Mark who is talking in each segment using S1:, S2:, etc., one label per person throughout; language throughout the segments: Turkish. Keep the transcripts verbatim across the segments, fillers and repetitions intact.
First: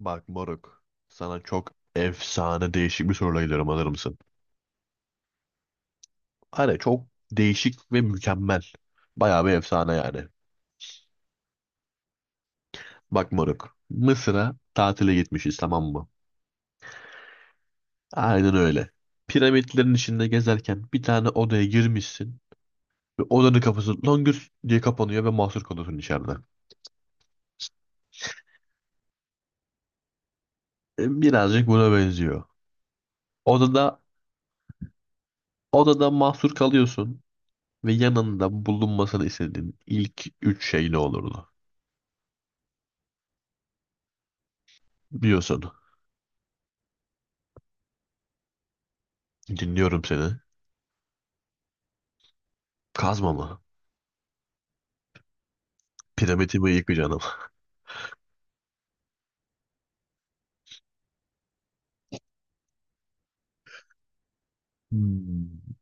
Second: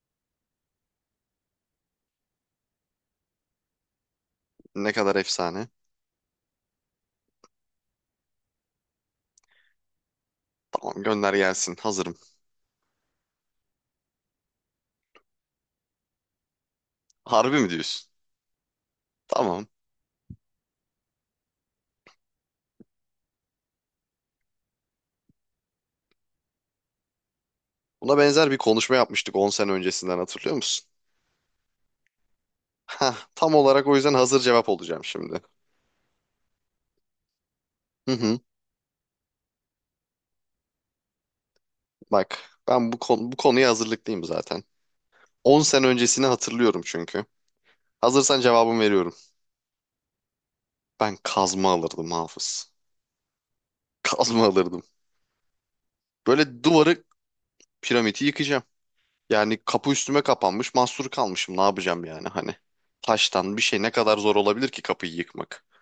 S1: Bak moruk. Sana çok efsane değişik bir soruyla geliyorum, alır mısın?
S2: Ne kadar efsane.
S1: Hani çok değişik ve mükemmel. Bayağı bir efsane yani.
S2: Tamam, gönder gelsin. Hazırım.
S1: Bak moruk. Mısır'a tatile gitmişiz, tamam mı?
S2: Harbi mi diyorsun?
S1: Aynen öyle.
S2: Tamam.
S1: Piramitlerin içinde gezerken bir tane odaya girmişsin. Ve odanın kapısı longür diye kapanıyor ve mahsur kalıyorsun içeride.
S2: Buna benzer bir konuşma yapmıştık on sene öncesinden, hatırlıyor musun?
S1: E, birazcık buna benziyor.
S2: Hah, tam olarak o
S1: Odada
S2: yüzden hazır cevap olacağım şimdi.
S1: odada mahsur kalıyorsun ve
S2: Hı hı.
S1: yanında bulunmasını istediğin ilk üç şey ne olurdu?
S2: Bak, ben bu, konu, bu konuya hazırlıklıyım zaten. on
S1: Biliyorsun.
S2: sene öncesini hatırlıyorum çünkü. Hazırsan cevabımı veriyorum.
S1: Dinliyorum seni.
S2: Ben kazma alırdım Hafız.
S1: Kazma mı?
S2: Kazma alırdım. Böyle
S1: Piramitimi
S2: duvarı
S1: yıkacağım.
S2: piramidi yıkacağım. Yani kapı üstüme kapanmış, mahsur kalmışım, ne yapacağım yani hani. Taştan bir şey ne kadar zor olabilir ki kapıyı yıkmak?
S1: Hmm.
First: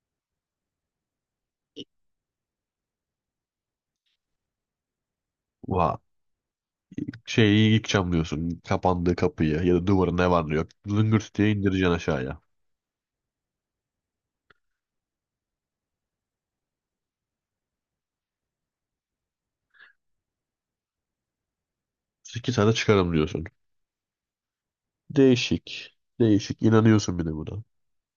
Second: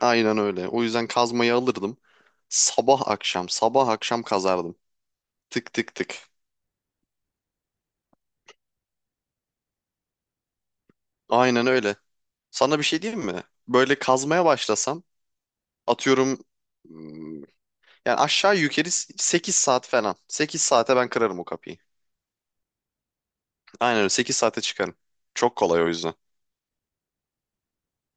S2: Aynen öyle. O yüzden kazmayı alırdım. Sabah akşam, sabah akşam kazardım. Tık tık
S1: Va
S2: tık.
S1: şeyi yıkacağım diyorsun. Kapandığı kapıyı ya da duvarı, ne var ne yok, zıngırt diye
S2: Aynen
S1: indireceksin
S2: öyle.
S1: aşağıya.
S2: Sana bir şey diyeyim mi? Böyle kazmaya başlasam, atıyorum, hmm, yani aşağı yukarı sekiz saat falan. sekize saate ben kırarım o kapıyı.
S1: İki tane çıkarım diyorsun.
S2: Aynen öyle, sekize saate çıkarım. Çok kolay o
S1: Değişik.
S2: yüzden.
S1: Değişik. İnanıyorsun bir de buna.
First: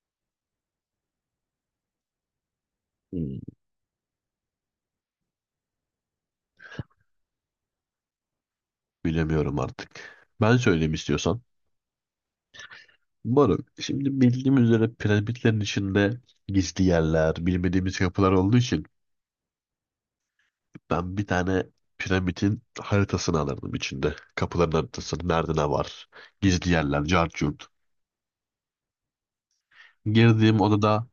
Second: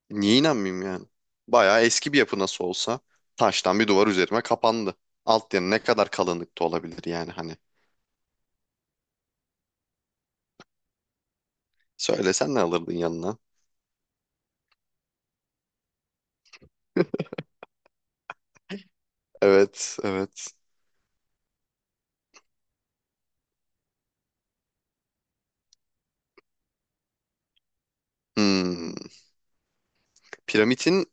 S2: Niye inanmayayım yani? Bayağı eski bir yapı nasıl olsa,
S1: Hmm.
S2: taştan bir duvar üzerime kapandı. Alt yanı ne kadar kalınlıkta olabilir yani hani.
S1: Bilemiyorum artık. Ben söyleyeyim istiyorsan.
S2: Söylesen ne alırdın yanına?
S1: Baruk, şimdi bildiğim üzere piramitlerin içinde gizli yerler, bilmediğimiz kapılar olduğu için
S2: Evet, evet.
S1: ben bir tane piramidin haritasını alırdım içinde. Kapıların haritasını. Nerede ne var? Gizli yerler, cart curt.
S2: Hmm.
S1: Girdiğim
S2: Piramidin
S1: odada,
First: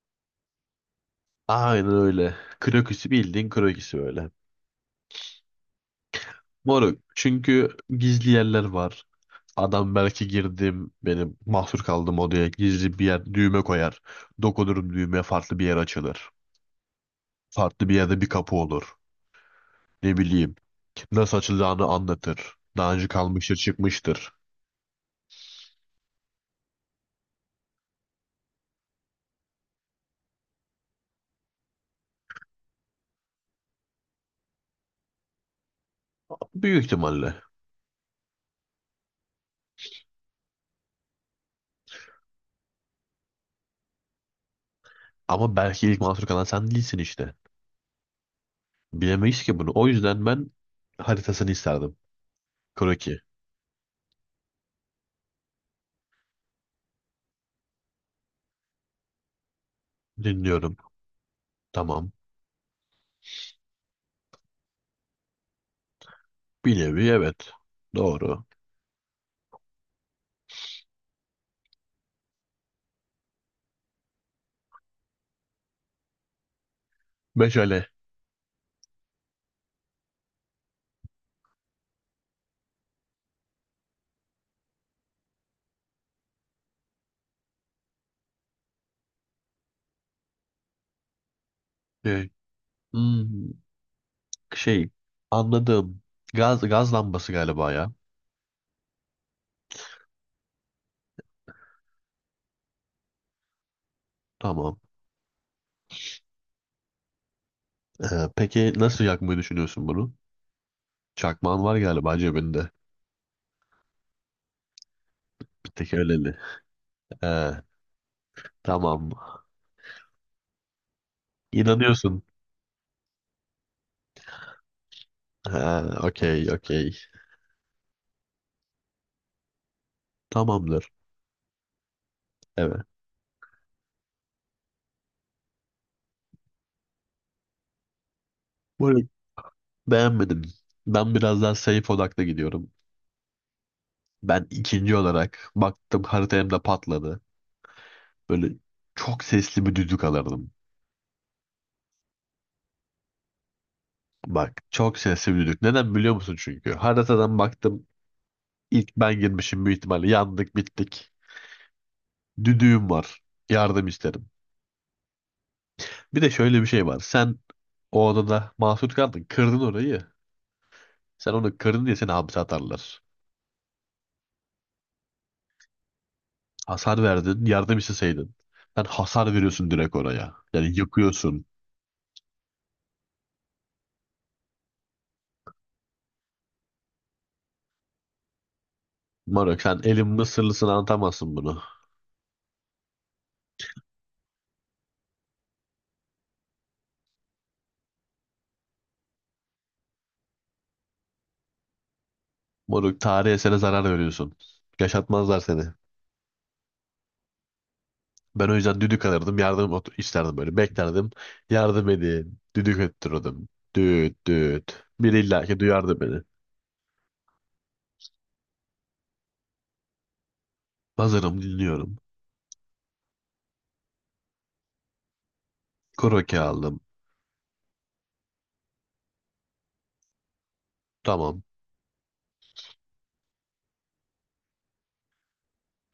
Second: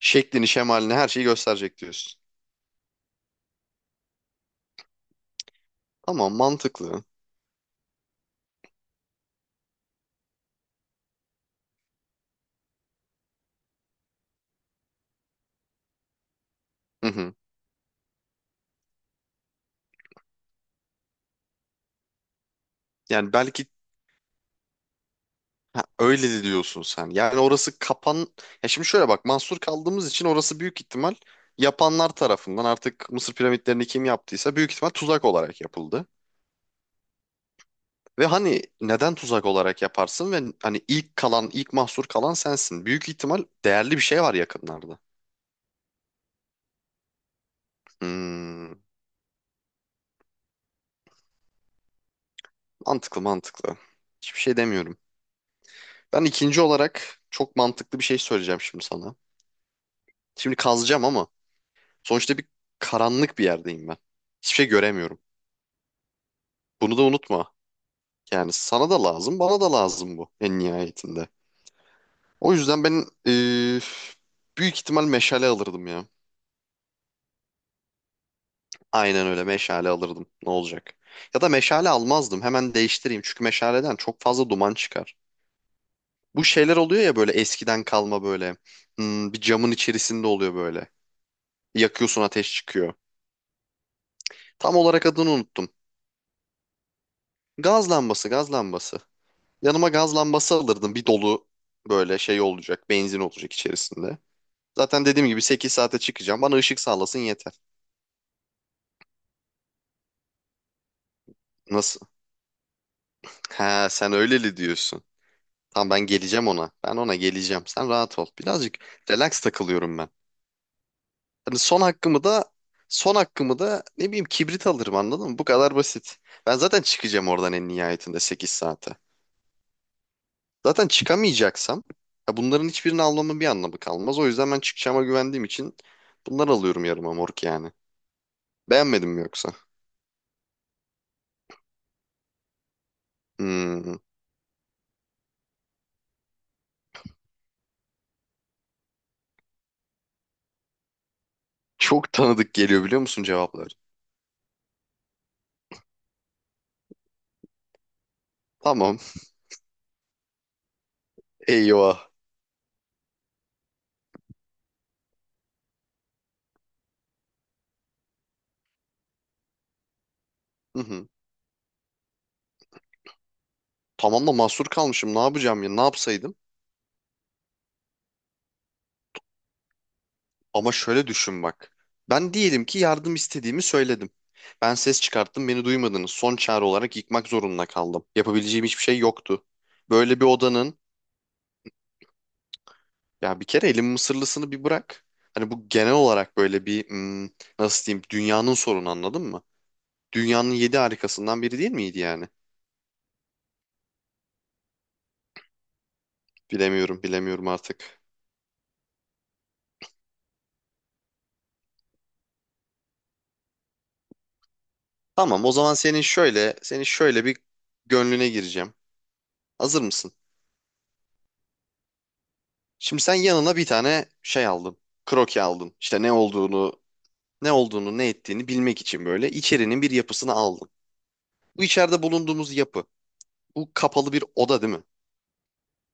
S2: şeklini, şemalini, her şeyi gösterecek
S1: aynen
S2: diyorsun.
S1: öyle. Kroküsü, bildiğin kroküsü böyle.
S2: Ama
S1: Moruk.
S2: mantıklı.
S1: Çünkü gizli yerler var. Adam belki girdim benim mahsur kaldığım odaya gizli bir yer düğme koyar. Dokunurum düğmeye, farklı bir yer açılır.
S2: Hı hı.
S1: Farklı bir yerde bir kapı olur. Ne bileyim, nasıl açılacağını anlatır. Daha önce
S2: Yani
S1: kalmıştır,
S2: belki
S1: çıkmıştır.
S2: öyle de diyorsun sen. Yani orası kapan... Ya şimdi şöyle bak, mahsur kaldığımız için orası büyük ihtimal yapanlar tarafından, artık Mısır piramitlerini kim yaptıysa, büyük ihtimal tuzak olarak yapıldı.
S1: Büyük ihtimalle.
S2: Ve hani neden tuzak olarak yaparsın ve hani ilk kalan, ilk mahsur kalan sensin. Büyük ihtimal değerli bir şey var yakınlarda.
S1: Ama belki ilk mahsur kalan sen değilsin işte.
S2: Hmm,
S1: Bilemeyiz ki bunu. O yüzden ben haritasını isterdim. Kroki.
S2: mantıklı mantıklı. Hiçbir şey demiyorum. Ben ikinci olarak çok mantıklı bir şey söyleyeceğim şimdi sana. Şimdi
S1: Dinliyorum.
S2: kazacağım ama
S1: Tamam.
S2: sonuçta bir karanlık bir yerdeyim ben. Hiçbir şey göremiyorum.
S1: Bir
S2: Bunu da
S1: nevi evet.
S2: unutma.
S1: Doğru.
S2: Yani sana da lazım, bana da lazım bu en nihayetinde. O yüzden ben eee, büyük ihtimal meşale alırdım ya.
S1: Meşale.
S2: Aynen öyle, meşale alırdım. Ne olacak? Ya da meşale almazdım. Hemen değiştireyim. Çünkü meşaleden çok fazla duman çıkar. Bu şeyler oluyor ya, böyle eskiden kalma böyle. Hmm, bir camın içerisinde oluyor böyle. Yakıyorsun,
S1: Ee,
S2: ateş çıkıyor.
S1: hmm,
S2: Tam
S1: şey.
S2: olarak adını unuttum.
S1: Anladım. Gaz, gaz lambası galiba
S2: Gaz
S1: ya.
S2: lambası, gaz lambası. Yanıma gaz lambası alırdım. Bir dolu böyle şey olacak. Benzin olacak içerisinde.
S1: Tamam.
S2: Zaten dediğim gibi sekiz saate çıkacağım. Bana ışık sağlasın yeter.
S1: Ee, peki nasıl yakmayı düşünüyorsun bunu? Çakmağın var
S2: Nasıl?
S1: galiba cebinde.
S2: Ha, sen öyleli diyorsun.
S1: Bir
S2: Tamam,
S1: tek
S2: ben
S1: öyleli.
S2: geleceğim ona. Ben ona
S1: Ee,
S2: geleceğim. Sen rahat ol. Birazcık
S1: tamam.
S2: relax takılıyorum ben. Hani son
S1: İnanıyorsun.
S2: hakkımı da son hakkımı da ne bileyim kibrit alırım, anladın mı? Bu
S1: Ha,
S2: kadar basit.
S1: okey,
S2: Ben zaten
S1: okey.
S2: çıkacağım oradan en nihayetinde sekiz saate. Zaten
S1: Tamamdır.
S2: çıkamayacaksam ya, bunların
S1: Evet.
S2: hiçbirini almamın bir anlamı kalmaz. O yüzden ben çıkacağıma güvendiğim için bunları alıyorum, yarıma mork yani.
S1: Bu
S2: Beğenmedin mi yoksa?
S1: Beğenmedim. Ben biraz daha safe odaklı gidiyorum.
S2: Hmm.
S1: Ben ikinci olarak baktım, harita hem patladı. Böyle çok sesli bir düdük alırdım.
S2: Çok tanıdık geliyor biliyor musun cevaplar?
S1: Bak, çok sesli bir düdük. Neden biliyor musun çünkü? Haritadan baktım, ilk
S2: Tamam.
S1: ben girmişim, büyük ihtimalle yandık bittik.
S2: Eyvah.
S1: Düdüğüm var. Yardım isterim. Bir de şöyle bir şey var. Sen o odada mahsur kaldın. Kırdın orayı.
S2: Hı hı.
S1: Sen onu kırdın diye seni hapse atarlar.
S2: Tamam da mahsur kalmışım. Ne yapacağım ya? Ne yapsaydım?
S1: Hasar verdin. Yardım isteseydin. Sen hasar veriyorsun direkt oraya. Yani
S2: Ama şöyle düşün
S1: yıkıyorsun.
S2: bak. Ben diyelim ki yardım istediğimi söyledim. Ben ses çıkarttım, beni duymadınız. Son çare olarak yıkmak zorunda kaldım. Yapabileceğim hiçbir şey yoktu.
S1: Moruk, sen elin
S2: Böyle bir
S1: Mısırlısını
S2: odanın,
S1: anlatamazsın bunu.
S2: ya bir kere elin mısırlısını bir bırak. Hani bu genel olarak böyle bir, hmm, nasıl diyeyim, dünyanın sorunu, anladın mı? Dünyanın yedi harikasından biri değil miydi yani?
S1: Moruk, tarihe, eserine zarar veriyorsun. Yaşatmazlar seni.
S2: Bilemiyorum, bilemiyorum artık.
S1: Ben o yüzden düdük alırdım. Yardım ot- isterdim böyle. Beklerdim. Yardım edin. Düdük öttürürdüm. Düt düt. Biri
S2: Tamam, o
S1: illaki
S2: zaman
S1: duyardı
S2: senin
S1: beni.
S2: şöyle senin şöyle bir gönlüne gireceğim. Hazır mısın?
S1: Hazırım, dinliyorum.
S2: Şimdi sen yanına bir tane şey aldın. Kroki aldın. İşte ne
S1: Kroki
S2: olduğunu
S1: aldım.
S2: ne olduğunu ne ettiğini bilmek için böyle içerinin bir yapısını aldın.
S1: Tamam.
S2: Bu içeride bulunduğumuz yapı. Bu kapalı bir oda, değil mi?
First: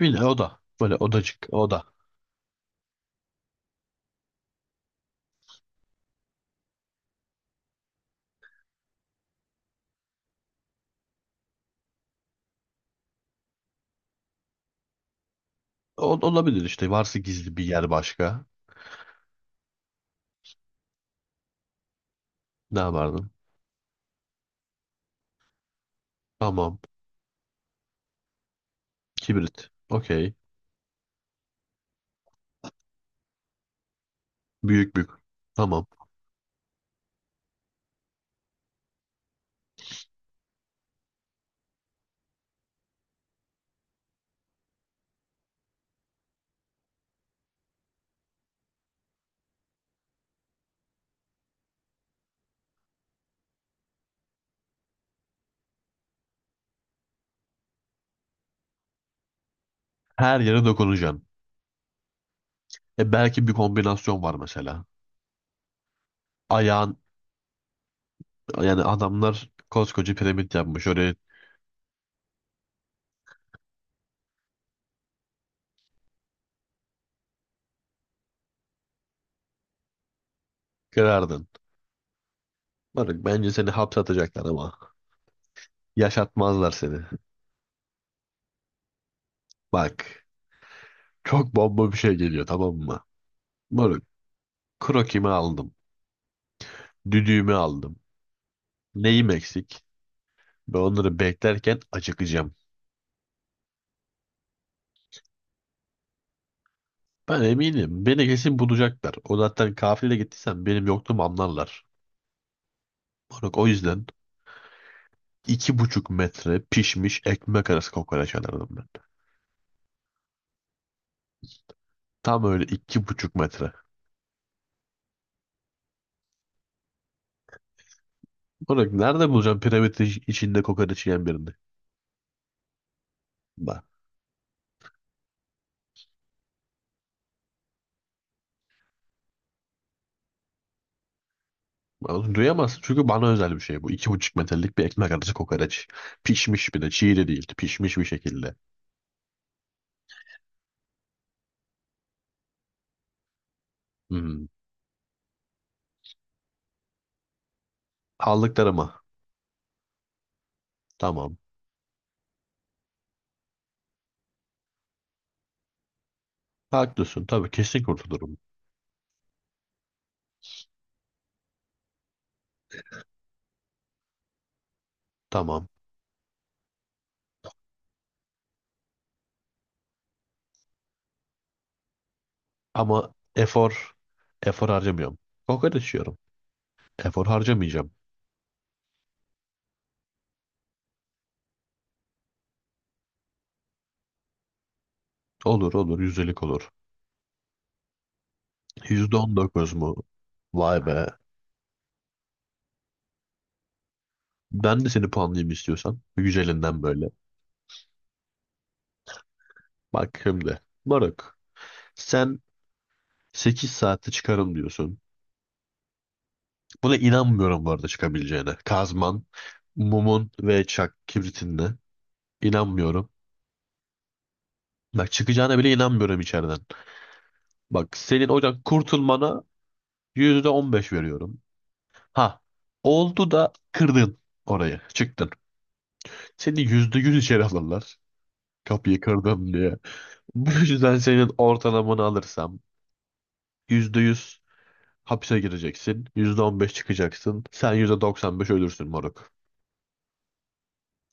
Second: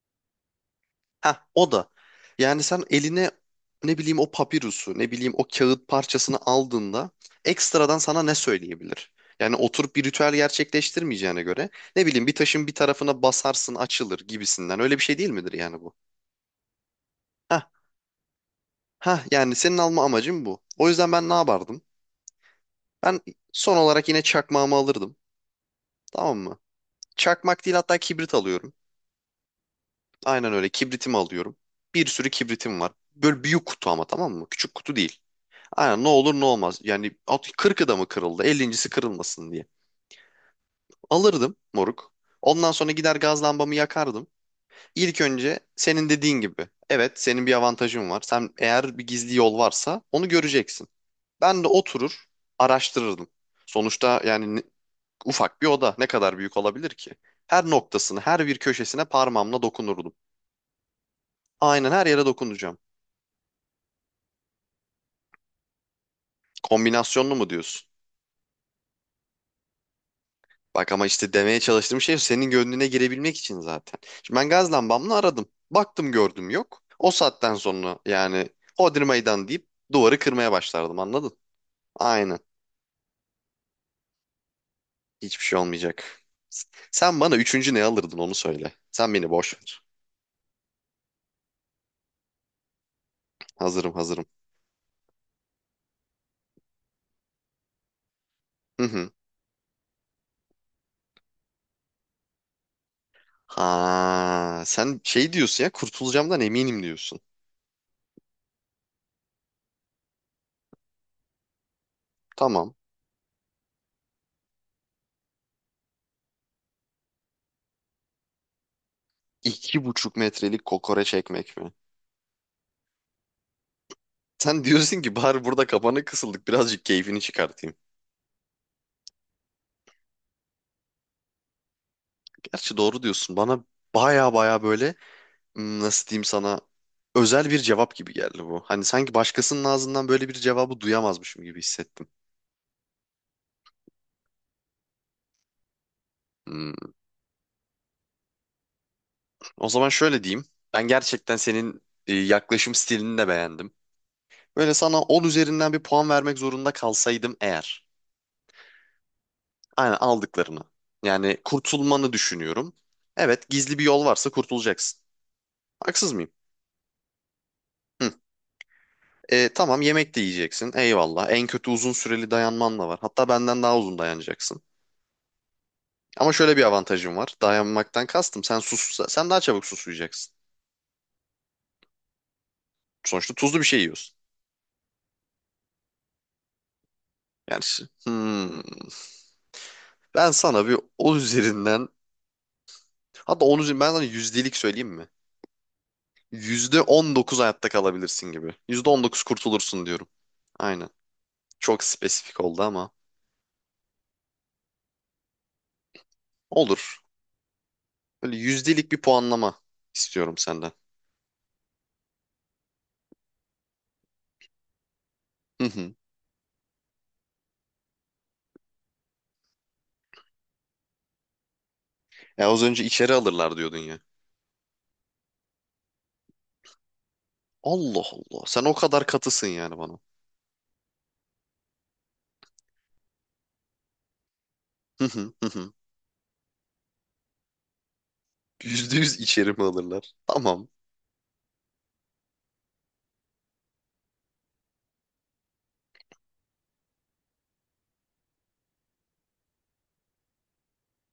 S1: Bir de oda. Böyle odacık.
S2: Ha, o
S1: Oda.
S2: da. Yani sen eline, ne bileyim, o papirusu, ne bileyim, o kağıt parçasını aldığında, ekstradan sana ne söyleyebilir? Yani oturup bir ritüel gerçekleştirmeyeceğine göre, ne bileyim, bir taşın bir tarafına basarsın açılır gibisinden, öyle bir şey değil midir yani bu?
S1: O, olabilir işte. Varsa gizli bir
S2: Ha,
S1: yer başka.
S2: ha, yani senin alma amacın bu. O yüzden ben ne yapardım?
S1: Ne
S2: Ben
S1: yapardım?
S2: son olarak yine çakmağımı alırdım. Tamam mı?
S1: Tamam.
S2: Çakmak değil, hatta kibrit alıyorum.
S1: Kibrit. Okey.
S2: Aynen öyle, kibritimi alıyorum. Bir sürü kibritim var. Böyle büyük kutu ama, tamam mı? Küçük
S1: Büyük
S2: kutu
S1: büyük.
S2: değil.
S1: Tamam.
S2: Aynen, ne olur ne olmaz. Yani at kırkı da mı kırıldı? ellinci.si kırılmasın diye. Alırdım moruk. Ondan sonra gider gaz lambamı yakardım. İlk önce senin dediğin gibi. Evet, senin bir avantajın var. Sen, eğer bir gizli yol varsa, onu göreceksin. Ben de oturur araştırırdım. Sonuçta yani ne- ufak bir oda ne kadar büyük olabilir ki? Her noktasını, her bir köşesine parmağımla dokunurdum.
S1: Her yere dokunacaksın.
S2: Aynen, her yere dokunacağım.
S1: E belki bir kombinasyon var mesela. Ayağın
S2: Kombinasyonlu mu diyorsun?
S1: yani adamlar koskoca piramit yapmış
S2: Bak, ama
S1: oraya,
S2: işte demeye çalıştığım şey senin gönlüne girebilmek için zaten. Şimdi ben gaz lambamla aradım. Baktım, gördüm, yok. O saatten sonra yani, Hodri meydan deyip duvarı kırmaya başlardım, anladın?
S1: kırardın.
S2: Aynen.
S1: Bak bence seni hapse atacaklar ama
S2: Hiçbir şey olmayacak.
S1: yaşatmazlar seni.
S2: Sen bana üçüncü ne alırdın, onu söyle. Sen beni boş ver.
S1: Bak, çok bomba bir şey geliyor, tamam mı?
S2: Hazırım,
S1: Moruk,
S2: hazırım.
S1: krokimi aldım. Düdüğümü aldım.
S2: Hı hı.
S1: Neyim eksik? Ben onları beklerken acıkacağım.
S2: Ha, sen şey diyorsun ya, kurtulacağımdan eminim diyorsun.
S1: Ben eminim, beni kesin bulacaklar. O zaten, kafile gittiysen benim yokluğumu anlarlar.
S2: Tamam.
S1: Moruk, o yüzden iki buçuk metre pişmiş ekmek arası kokoreç alırdım ben.
S2: İki buçuk metrelik kokoreç ekmek mi?
S1: Tam öyle, iki buçuk metre.
S2: Sen diyorsun ki bari burada kapana kısıldık, birazcık keyfini çıkartayım.
S1: Oğlum, nerede bulacağım piramit içinde kokoreç yiyen birini?
S2: Gerçi doğru diyorsun. Bana
S1: Bak.
S2: baya baya böyle, hmm, nasıl diyeyim, sana özel bir cevap gibi geldi bu. Hani sanki başkasının ağzından böyle bir cevabı duyamazmışım gibi hissettim.
S1: Oğlum, duyamazsın çünkü bana özel bir şey bu. İki buçuk metrelik bir ekmek arası kokoreç. Pişmiş, bir
S2: Hmm,
S1: de çiğ de değil, pişmiş bir şekilde.
S2: O zaman şöyle diyeyim. Ben gerçekten senin e, yaklaşım stilini de beğendim.
S1: Hmm.
S2: Böyle sana on üzerinden bir puan vermek zorunda kalsaydım eğer.
S1: Aldıklarıma.
S2: Aynen, aldıklarını.
S1: Tamam.
S2: Yani kurtulmanı düşünüyorum. Evet, gizli bir yol varsa kurtulacaksın. Haksız mıyım?
S1: Haklısın. Tabii kesin
S2: Hı.
S1: kurtulurum.
S2: E, tamam, yemek de yiyeceksin. Eyvallah. En kötü uzun süreli dayanman da var. Hatta benden daha uzun dayanacaksın.
S1: Tamam.
S2: Ama şöyle bir avantajım var. Dayanmaktan kastım. Sen sus, sen daha çabuk susuyacaksın.
S1: Ama
S2: Sonuçta tuzlu bir şey
S1: efor
S2: yiyorsun.
S1: efor harcamıyorum. Kokoreç yiyorum. Efor
S2: Yani şi-
S1: harcamayacağım.
S2: hmm, ben sana bir on üzerinden, hatta on üzerinden ben sana yüzdelik söyleyeyim mi?
S1: Olur olur. Yüzdelik olur.
S2: Yüzde on dokuz hayatta kalabilirsin gibi. Yüzde on
S1: Yüzde
S2: dokuz
S1: on dokuz
S2: kurtulursun
S1: mu?
S2: diyorum.
S1: Vay
S2: Aynen.
S1: be.
S2: Çok spesifik oldu ama,
S1: Ben de seni puanlayayım istiyorsan. Güzelinden
S2: olur.
S1: böyle.
S2: Böyle yüzdelik bir puanlama
S1: Bak
S2: istiyorum
S1: şimdi.
S2: senden.
S1: Moruk. Sen 8 saatte çıkarım diyorsun.
S2: Hı hı.
S1: Buna inanmıyorum bu arada, çıkabileceğine. Kazman, mumun ve çak kibritinle.
S2: Ya, az önce
S1: İnanmıyorum.
S2: içeri alırlar diyordun ya.
S1: Bak, çıkacağına bile inanmıyorum içeriden. Bak,
S2: Allah
S1: senin
S2: Allah.
S1: oradan
S2: Sen o kadar
S1: kurtulmana
S2: katısın yani bana.
S1: yüzde on beş veriyorum. Ha, oldu da kırdın orayı.
S2: Hı
S1: Çıktın.
S2: hı hı hı.
S1: Seni yüzde yüz içeri alırlar.
S2: Yüzde
S1: Kapıyı
S2: yüz içeri
S1: kırdım
S2: mi
S1: diye.
S2: alırlar?
S1: Bu
S2: Tamam.
S1: yüzden senin ortalamanı alırsam yüzde yüz hapse gireceksin. yüzde on beş çıkacaksın. Sen yüzde doksan beş ölürsün moruk.